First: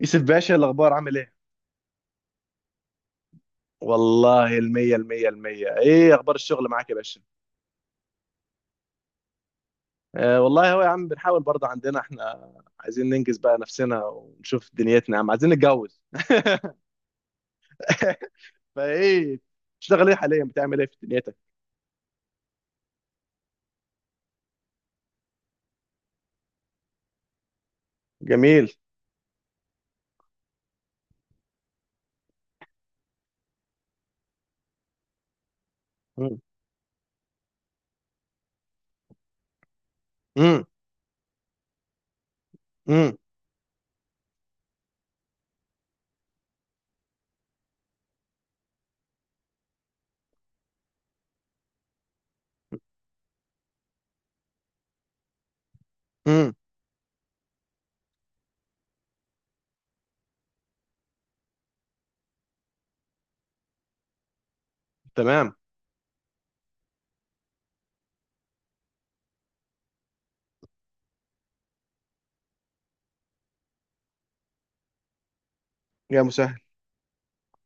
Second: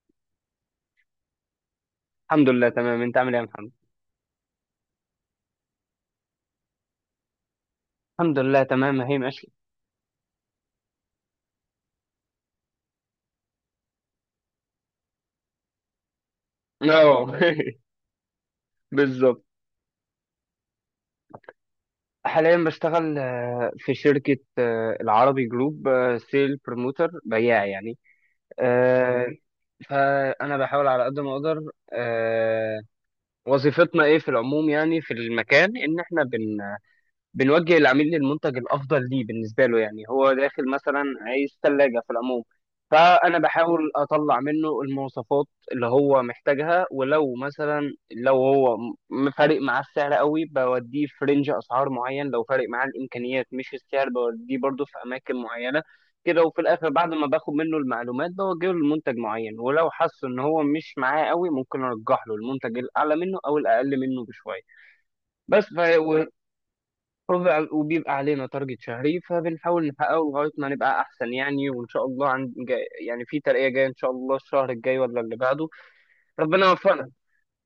يوسف باشا، الأخبار عامل إيه؟ الحمد لله تمام. انت عامل ايه يا محمد؟ والله المية المية. إيه أخبار الشغل معاك يا باشا؟ الحمد لله تمام هي ماشي. آه والله، هو يا عم بنحاول برضه عندنا إحنا، عايزين ننجز بقى نفسنا ونشوف دنيتنا يا عم، عايزين نتجوز. اه فإيه، بالظبط. بتشتغل إيه حاليا، بتعمل إيه في دنيتك؟ حاليا بشتغل في شركة العربي جروب، سيل بروموتر بياع يعني. جميل. آه، فأنا بحاول على قد ما أقدر. آه، وظيفتنا إيه في العموم يعني في المكان، إن إحنا مم. بنوجه العميل للمنتج الافضل ليه بالنسبه له. يعني هو مم. داخل مثلا عايز ثلاجه في العموم، مم. فانا بحاول اطلع منه المواصفات اللي هو محتاجها، ولو مثلا فارق معاه السعر قوي بوديه في رينج اسعار معين، لو فارق معاه الامكانيات مش السعر بوديه برضه في اماكن معينه كده. مم. وفي الاخر بعد ما باخد منه المعلومات بوجهه لمنتج معين، ولو حس ان هو مش معاه قوي ممكن ارجح له المنتج الاعلى منه او الاقل منه بشويه. تمام. بس ف... وبيبقى علينا تارجت شهري، فبنحاول نحققه لغاية ما نبقى أحسن يعني، وإن شاء الله عند جاي يعني في ترقية جاية إن شاء الله الشهر الجاي ولا اللي بعده. يا مسهل. ربنا يوفقنا.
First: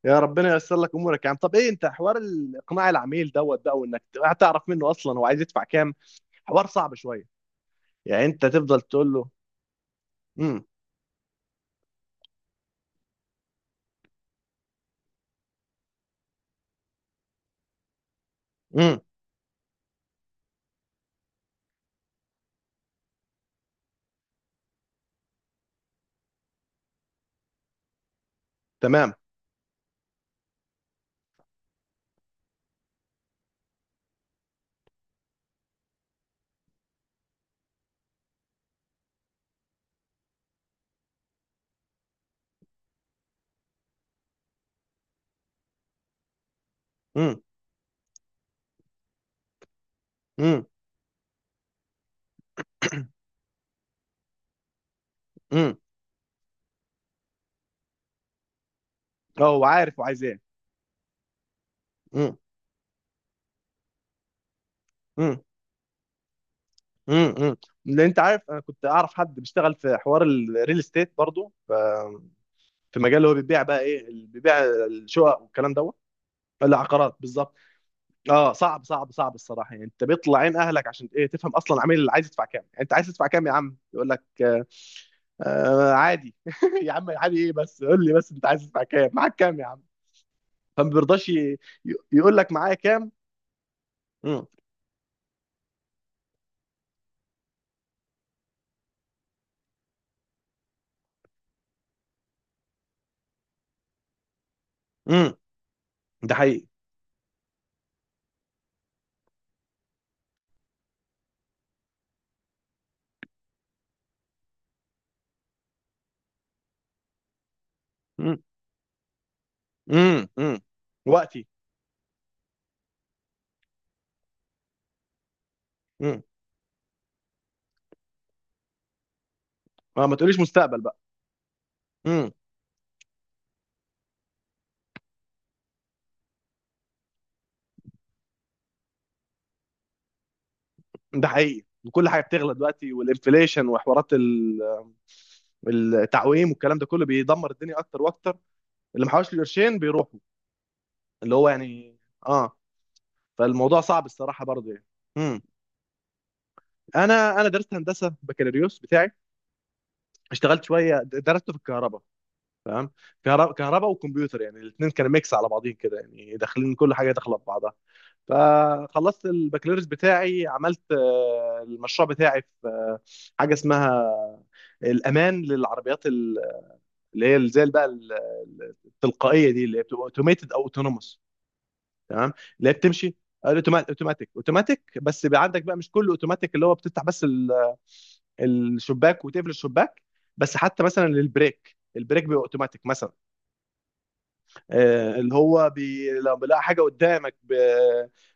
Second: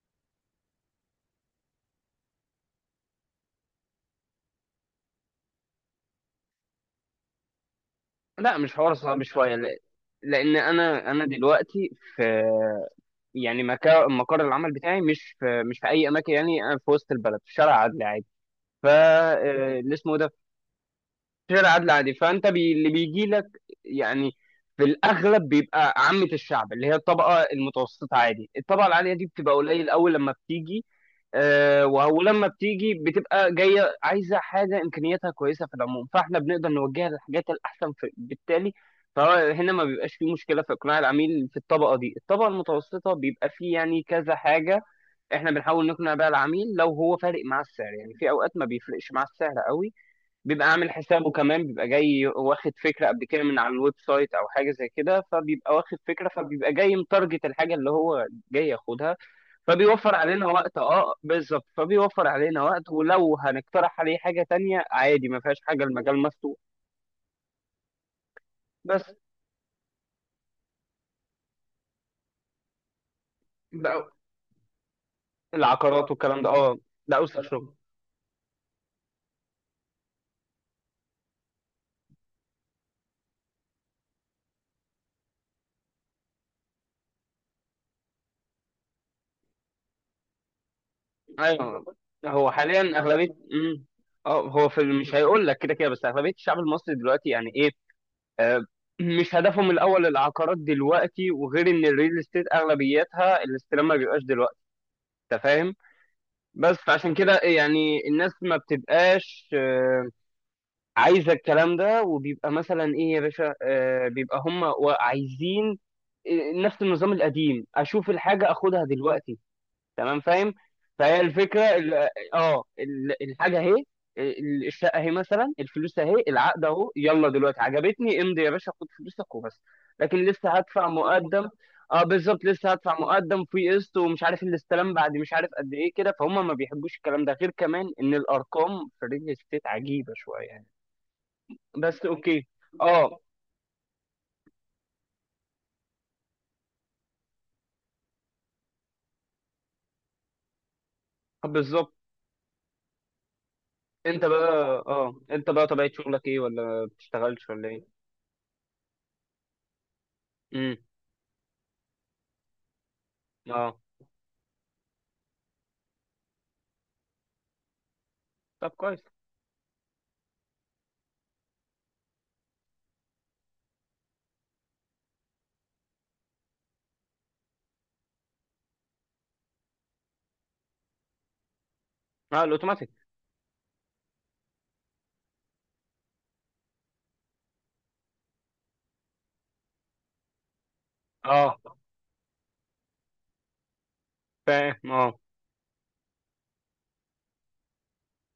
يا ربنا ييسر لك امورك يا عم. طب ايه، انت حوار اقناع العميل دوت بقى، وانك تعرف منه اصلا هو عايز يدفع كام، حوار صعب شويه. يعني انت لا مش تفضل حوار تقول صعب له، شوية. لأن امم. أنا دلوقتي في، يعني مقر العمل بتاعي مش في، مش في أي أماكن. يعني أنا في وسط البلد في شارع عدلي عادي. ف امم. آه، اللي اسمه ده غير عدل عادي. اللي بيجي لك يعني في الاغلب بيبقى عامه الشعب، اللي هي الطبقه المتوسطه عادي. الطبقه العاليه تمام. دي بتبقى قليل اول لما بتيجي. آه، ولما بتيجي بتبقى جايه عايزه حاجه امكانياتها كويسه في العموم، فاحنا بنقدر نوجهها للحاجات الاحسن بالتالي. فهنا ما بيبقاش فيه مشكله في اقناع العميل. في الطبقه دي، الطبقه المتوسطه، بيبقى فيه يعني كذا حاجه احنا بنحاول نقنع بيها العميل لو هو فارق امم. مع السعر. يعني في اوقات ما بيفرقش مع السعر قوي، امم. بيبقى عامل حسابه، كمان بيبقى جاي واخد فكرة قبل كده من على الويب سايت أو حاجة زي كده، فبيبقى امم. واخد فكرة، فبيبقى جاي متارجت الحاجة اللي هو جاي ياخدها، اه هو عارف فبيوفر وعايز ايه. علينا وقت. اه بالظبط، فبيوفر امم. علينا وقت. ولو هنقترح عليه حاجة تانية عادي امم. ما فيهاش حاجة، المجال مفتوح. امم. امم. لان انت عارف، انا كنت اعرف بس حد بيشتغل في حوار الريل استيت برضه، في مجال اللي هو بيبيع بقى، ايه بقى اللي بيبيع؟ الشقق والكلام دوت. العقارات والكلام ده، اه العقارات ده أوسخ بالظبط. شغل. اه، صعب صعب صعب الصراحه يعني، انت بيطلع عين اهلك عشان ايه؟ تفهم اصلا العميل اللي عايز يدفع كام. يعني انت عايز تدفع كام يا عم؟ يقول لك آه. آه عادي. يا عم عادي ايه؟ بس قول لي، بس انت عايز تدفع كام، معاك كام يا عم؟ فما بيرضاش أيوه. يقول هو لك معايا حاليا كام. أغلبية اه امم. هو في مش هيقول لك كده كده، بس أغلبية الشعب المصري دلوقتي يعني إيه، آه، مش هدفهم الاول العقارات دلوقتي. وغير ان الريل استيت اغلبيتها الاستلام ما بيبقاش دلوقتي، امم. انت فاهم. ده حقيقي. بس فعشان كده يعني الناس ما بتبقاش عايزه الكلام ده. وبيبقى مثلا ايه يا باشا، بيبقى هم عايزين نفس النظام القديم: اشوف مم. الحاجه اخدها دلوقتي. تمام مم. فاهم. مم. فهي وقتي. الفكره، الحاجه اهي، الشقه اهي، مثلا الفلوس اهي، مم. العقد اهو، يلا دلوقتي عجبتني امضي يا باشا خد فلوسك وبس. ما لكن تقوليش لسه مستقبل هدفع بقى. مقدم. اه مم. بالظبط، لسه هدفع مقدم في قسط، ومش عارف الاستلام بعد مش عارف قد ايه كده، فهم ما بيحبوش الكلام ده. غير كمان ان الارقام في الريل استيت عجيبه شويه يعني. ده حقيقي. بس وكل حاجه اوكي. بتغلى دلوقتي، اه والانفليشن وحوارات التعويم، والكلام ده كله بيدمر الدنيا اكتر واكتر. اللي محوش له قرشين بيروحوا، اللي هو بالظبط. يعني. اه. فالموضوع صعب انت الصراحه بقى، برضه يعني. اه مم. انت بقى طبيعه شغلك ايه، ولا ما انا بتشتغلش ولا درست ايه؟ هندسه بكالوريوس بتاعي. اشتغلت امم. شويه، درسته في الكهرباء. تمام. كهرباء اه. كهرباء وكمبيوتر، يعني الاثنين كانوا ميكس على بعضين كده، يعني داخلين كل حاجه داخله في بعضها. طب كويس. فخلصت البكالوريوس بتاعي، عملت المشروع بتاعي في حاجه اسمها الامان للعربيات اللي هي زي بقى التلقائيه دي، اللي هي بتبقى اوتوميتد او اوتونوموس. تمام. اه اللي هي الاوتوماتيك. بتمشي اوتوماتيك اوتوماتيك. بس بيبقى عندك بقى مش كله اوتوماتيك، اللي هو بتفتح بس الشباك وتقفل الشباك. بس حتى مثلا اه للبريك، البريك بيبقى اوتوماتيك مثلا. فاهم اه. اللي هو لما بيلاقي حاجه قدامك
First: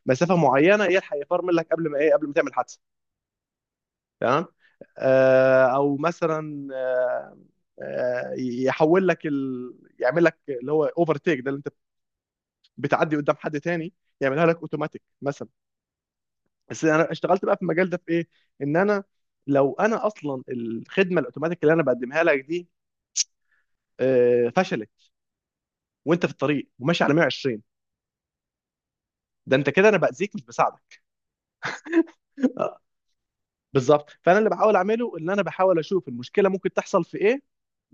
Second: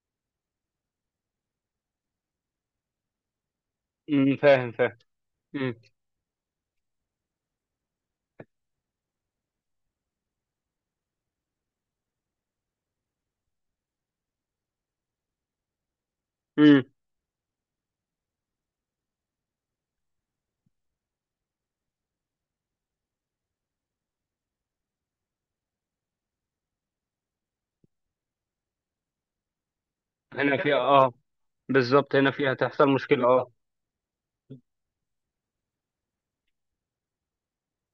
بمسافه معينه، يلحق يفرمل لك قبل ما ايه، قبل ما تعمل حادثه. أمم، تمام. فاهم فاهم. أمم، او مثلا يحول لك يعمل لك اللي هو اوفر تيك، ده اللي انت بتعدي قدام حد تاني، يعملها لك اوتوماتيك مثلا. أمم. بس انا اشتغلت بقى في المجال ده في ايه، ان انا، لو انا اصلا الخدمه الاوتوماتيك اللي انا بقدمها لك دي فشلت، وانت في الطريق وماشي على 120، ده انت كده انا باذيك مش هنا فيها بساعدك. اه، بالظبط هنا فيها تحصل مشكلة اه. بالظبط. فانا اللي بحاول اعمله ان انا بحاول اشوف المشكله ممكن تحصل في ايه،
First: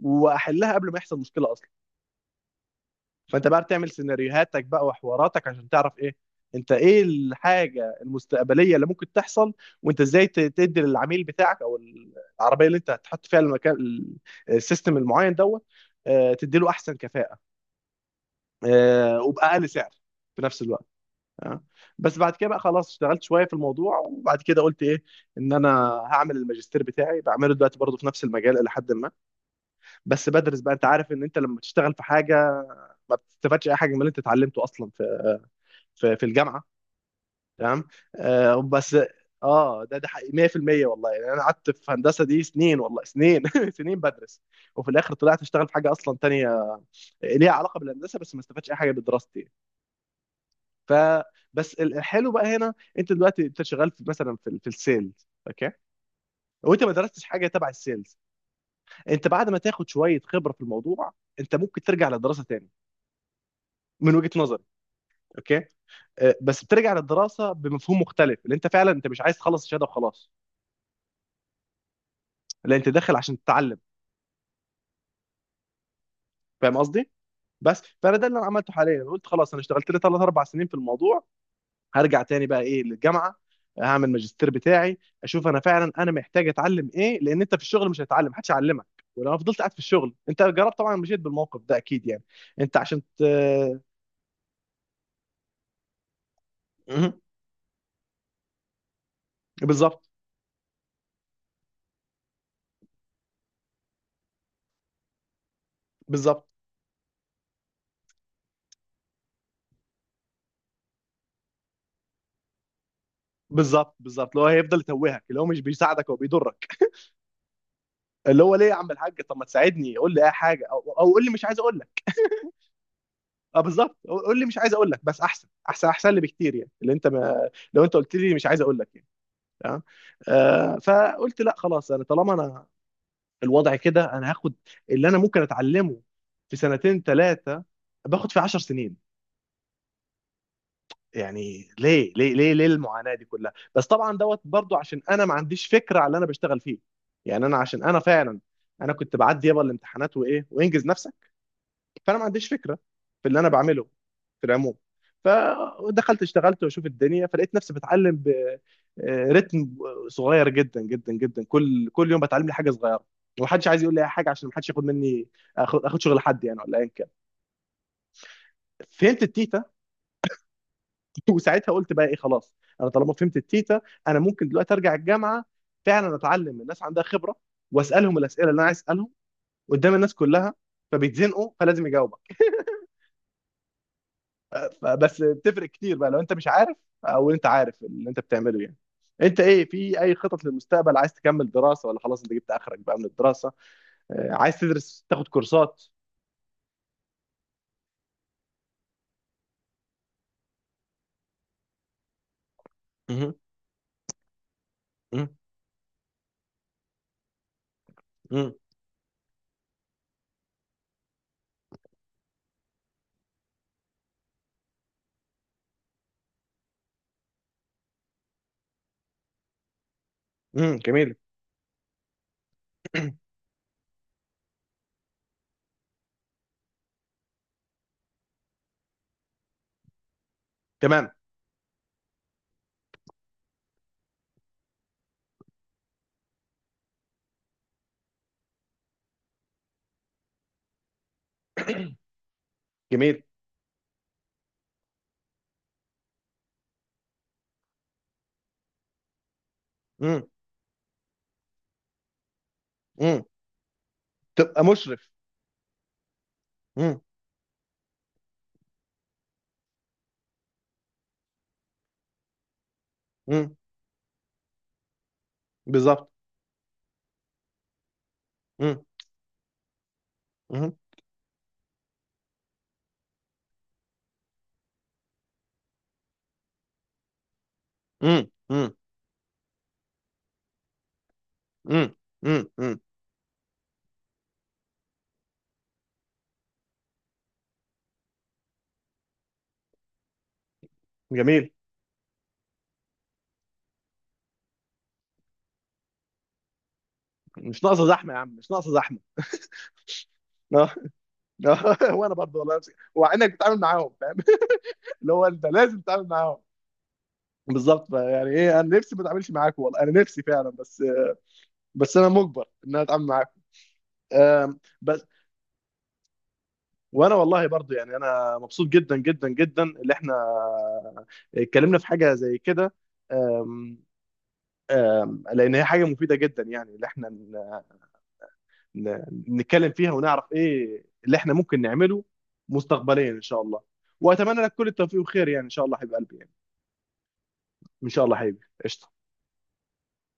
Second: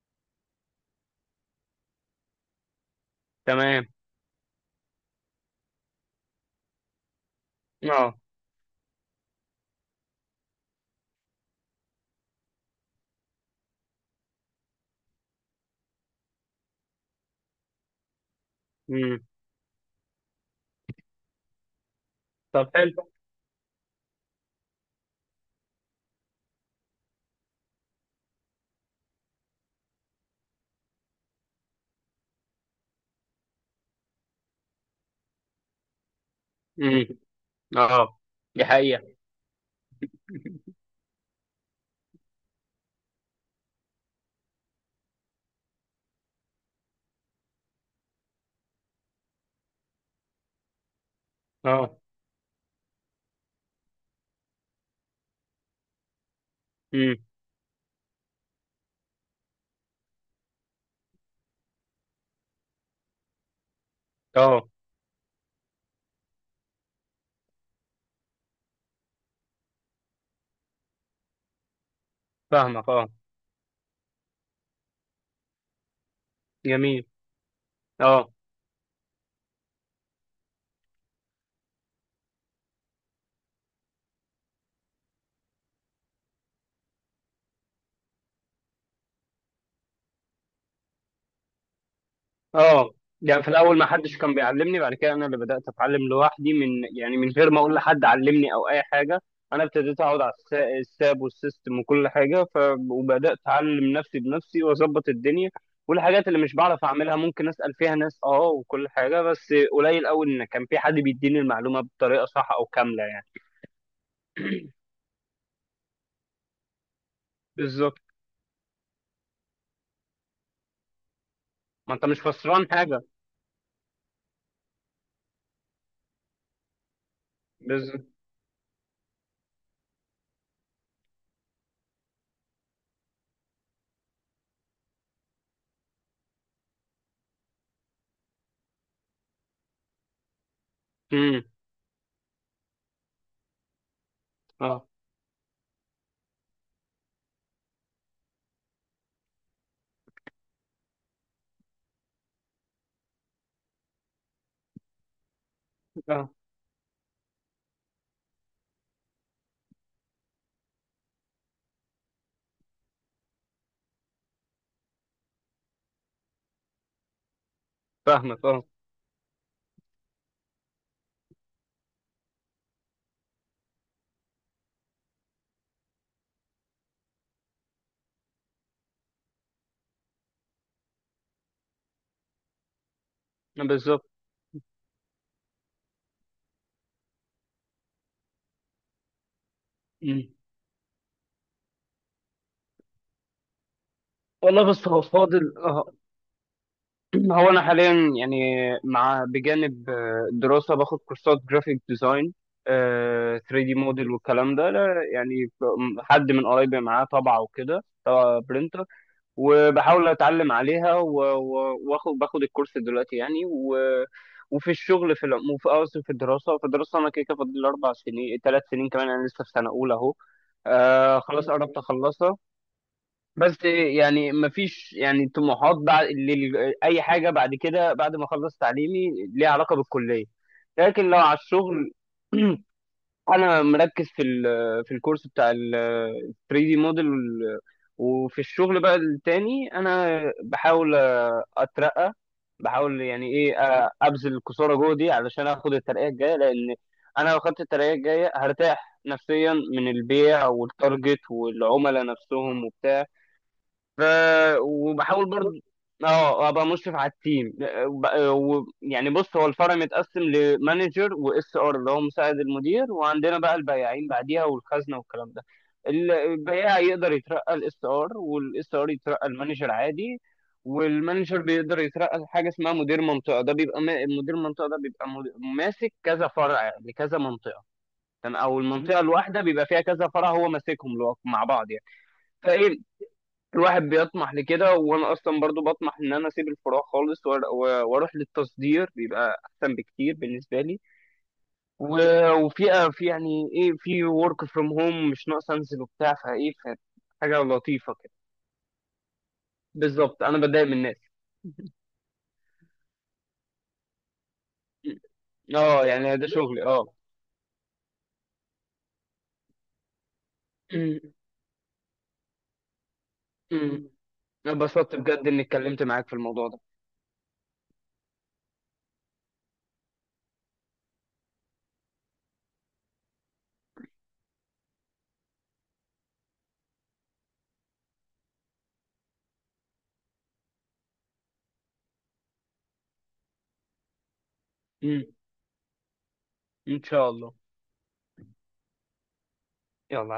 واحلها قبل ما يحصل مشكله اصلا. فانت بقى تمام بتعمل سيناريوهاتك بقى وحواراتك عشان تعرف ايه، انت ايه الحاجه اه. المستقبليه اللي ممكن تحصل، وانت ازاي تدي للعميل بتاعك، او العربيه اللي انت هتحط فيها المكان السيستم المعين دوت، تدي له احسن كفاءه أمم. وباقل سعر في نفس الوقت. اه. بس بعد كده بقى طب خلاص، حلو. اشتغلت شويه في الموضوع، وبعد كده قلت ايه، ان انا هعمل الماجستير بتاعي، بعمله دلوقتي برضه في نفس المجال الى حد ما. بس بدرس بقى، انت عارف ان انت لما تشتغل في حاجه، ما بتستفادش اي حاجه من اللي انت اتعلمته اصلا في في الجامعه. أمم، تمام. اه آه دي بس. حقيقة. اه، ده حقيقي 100% والله يعني. انا قعدت في هندسه دي سنين، والله سنين، سنين بدرس، وفي الاخر طلعت اشتغل في حاجه اصلا تانية ليها علاقه بالهندسه، بس ما استفادش اي حاجه بدراستي. ف بس اه الحلو بقى هنا، انت دلوقتي انت شغال في مثلا في السيلز اوكي، وانت ما أمم، درستش حاجه تبع السيلز. انت بعد ما تاخد شويه خبره في الموضوع، انت ممكن ترجع للدراسه تاني، من وجهه نظري. اه اوكي. بس بترجع للدراسه بمفهوم مختلف، اللي انت فعلا انت مش عايز تخلص الشهاده وخلاص، لا انت فاهمك اه. داخل عشان تتعلم. فاهم جميل. قصدي؟ بس فانا ده اه. اللي انا عملته حاليا. قلت خلاص، انا اشتغلت لي ثلاث اربع سنين في الموضوع، هرجع تاني بقى ايه للجامعه، هعمل ماجستير بتاعي، اشوف انا فعلا انا محتاج اتعلم ايه. لان انت في الشغل مش هتتعلم، محدش هيعلمك، ولو انا فضلت قاعد في الشغل. انت جربت طبعا، مشيت بالموقف ده اكيد يعني، انت اه عشان يعني في الاول ما حدش كان بيعلمني، بعد كده انا اللي بدات اتعلم لوحدي من، يعني مهم. من غير ما اقول لحد علمني او اي حاجه. انا ابتديت بالظبط. اقعد على الساب والسيستم وكل حاجه، وبدات اتعلم نفسي بنفسي واظبط الدنيا والحاجات اللي بالظبط مش بعرف اعملها ممكن اسال فيها ناس، اه وكل حاجه، بس قليل قوي ان كان في حد بيديني المعلومه بطريقه صح او كامله يعني. بالظبط بالظبط اللي هو هيفضل يتوهك، اللي هو مش بيساعدك، هو بيضرك. بالظبط. اللي هو ليه يا عم الحاج، طب ما تساعدني، قول لي اي حاجه، او قول لي مش عايز اقول ما لك. انت مش خسران حاجه. اه بالظبط، قول لي مش عايز اقول لك، بس احسن احسن احسن لي بكتير يعني، اللي انت، ما لو انت بالظبط. قلت لي مش عايز اقول لك يعني. تمام. آه فقلت لا خلاص، انا طالما انا الوضع كده، انا هاخد اللي انا ممكن اتعلمه في سنتين ثلاثه، باخد في عشر سنين امم. يعني. ليه ليه ليه ليه المعاناه دي كلها؟ بس طبعا دوت برضو، اه. عشان انا ما عنديش فكره على اللي انا بشتغل فيه يعني. انا عشان انا فعلا انا كنت بعدي يابا الامتحانات وايه وانجز نفسك. فانا ما عنديش فكره في اللي انا بعمله في العموم. فدخلت اه اشتغلت واشوف الدنيا، فلقيت نفسي بتعلم برتم صغير جدا جدا جدا، كل يوم بتعلم لي حاجه صغيره. ومحدش عايز يقول لي اي حاجه، عشان محدش ياخد مني، اخد شغل حد يعني، ولا ايا كان. فاهمك اه. فهمت التيتا. وساعتها قلت بقى ايه، خلاص انا طالما فهمت التيتا، انا ممكن دلوقتي ارجع الجامعه، فعلا اتعلم من الناس عندها خبره، واسالهم الاسئله اللي انا عايز اسالهم قدام الناس كلها، فبيتزنقوا فلازم يجاوبك. بالظبط. فبس بتفرق كتير بقى، لو انت مش عارف، او انت عارف اللي انت بتعمله يعني. انت ايه في اي مم. خطط للمستقبل، عايز تكمل دراسة، ولا خلاص انت جبت اخرك بقى من الدراسة؟ عايز والله بص هو تدرس تاخد فاضل كورسات؟ اه. هو انا حاليا يعني، مع بجانب الدراسه باخد كورسات جرافيك ديزاين، مهم. 3D موديل والكلام ده. لا، مم. يعني حد من قرايبي معاه طابعه وكده، طابعه مم. برينتر، وبحاول اتعلم عليها واخد باخد الكورس دلوقتي يعني. و وفي الشغل في العموم، في قصدي في الدراسه، في الدراسه انا كده كده فاضل لي اربع سنين ثلاث سنين كمان، انا لسه في سنه اولى اهو. مم. جميل. آه خلاص قربت اخلصها. بس يعني مفيش يعني طموحات بعد اي حاجه بعد كده بعد ما اخلص تعليمي ليها علاقه بالكليه، تمام. لكن لو على الشغل، انا مركز في في الكورس بتاع ال 3 دي موديل. وفي الشغل بقى التاني انا بحاول اترقى، بحاول جميل. يعني ايه ابذل الكسوره جوه دي علشان اخد الترقيه الجايه، لان انا لو خدت الترقيه الجايه هرتاح نفسيا من مم. البيع والتارجت والعملاء نفسهم وبتاع. مم. ف تبقى مشرف. وبحاول برضه اه ابقى مشرف مم. على التيم. وب- يعني بص، هو الفرع متقسم لمانجر واس ار اللي هو مساعد المدير، وعندنا بقى مم. البياعين بعديها والخزنه والكلام ده. بالظبط. البياع يقدر يترقى الاس ار، والاس مم. ار يترقى المانجر عادي. مم. والمانجر بيقدر يترقى لحاجه اسمها مدير منطقه. ده بيبقى مدير منطقه، ده بيبقى ماسك كذا فرع لكذا منطقه. مم. تمام؟ او مم. المنطقه الواحده بيبقى فيها كذا فرع هو ماسكهم مع بعض يعني. مم. مم. فايه مم. الواحد بيطمح لكده، وانا اصلا برضو بطمح ان انا اسيب الفروع خالص واروح للتصدير، بيبقى احسن بكتير بالنسبه لي. جميل. وفي، في يعني ايه، في ورك فروم هوم، مش ناقص انزل وبتاع. فايه حاجه مش ناقصة لطيفه كده. زحمة يا عم، مش ناقصة زحمة. بالظبط انا بتضايق من الناس. وانا برضه والله نفسي، وعينك بتتعامل معاهم فاهم. اللي هو انت لازم اه تتعامل يعني ده معاهم. شغلي اه. بالظبط بقى، يعني ايه، انا نفسي ما اتعاملش معاكم والله، انا نفسي فعلا بس. أمم، بس انا مجبر ان انا اتعامل معاكم. أمم. انا اتبسطت بس. بجد اني اتكلمت معاك في الموضوع ده. وانا والله برضو يعني، انا مبسوط جدا جدا جدا اللي احنا اتكلمنا في حاجه زي كده. آم، لان هي حاجه مفيده جدا يعني، اللي احنا ن- نتكلم فيها، ونعرف ايه اللي احنا ممكن نعمله مستقبليا ان شاء الله. واتمنى لك كل التوفيق أمم، والخير يعني، ان شاء الله حبيب قلبي يعني. ان شاء الله. ان شاء الله حبيبي. قشطه. يلا.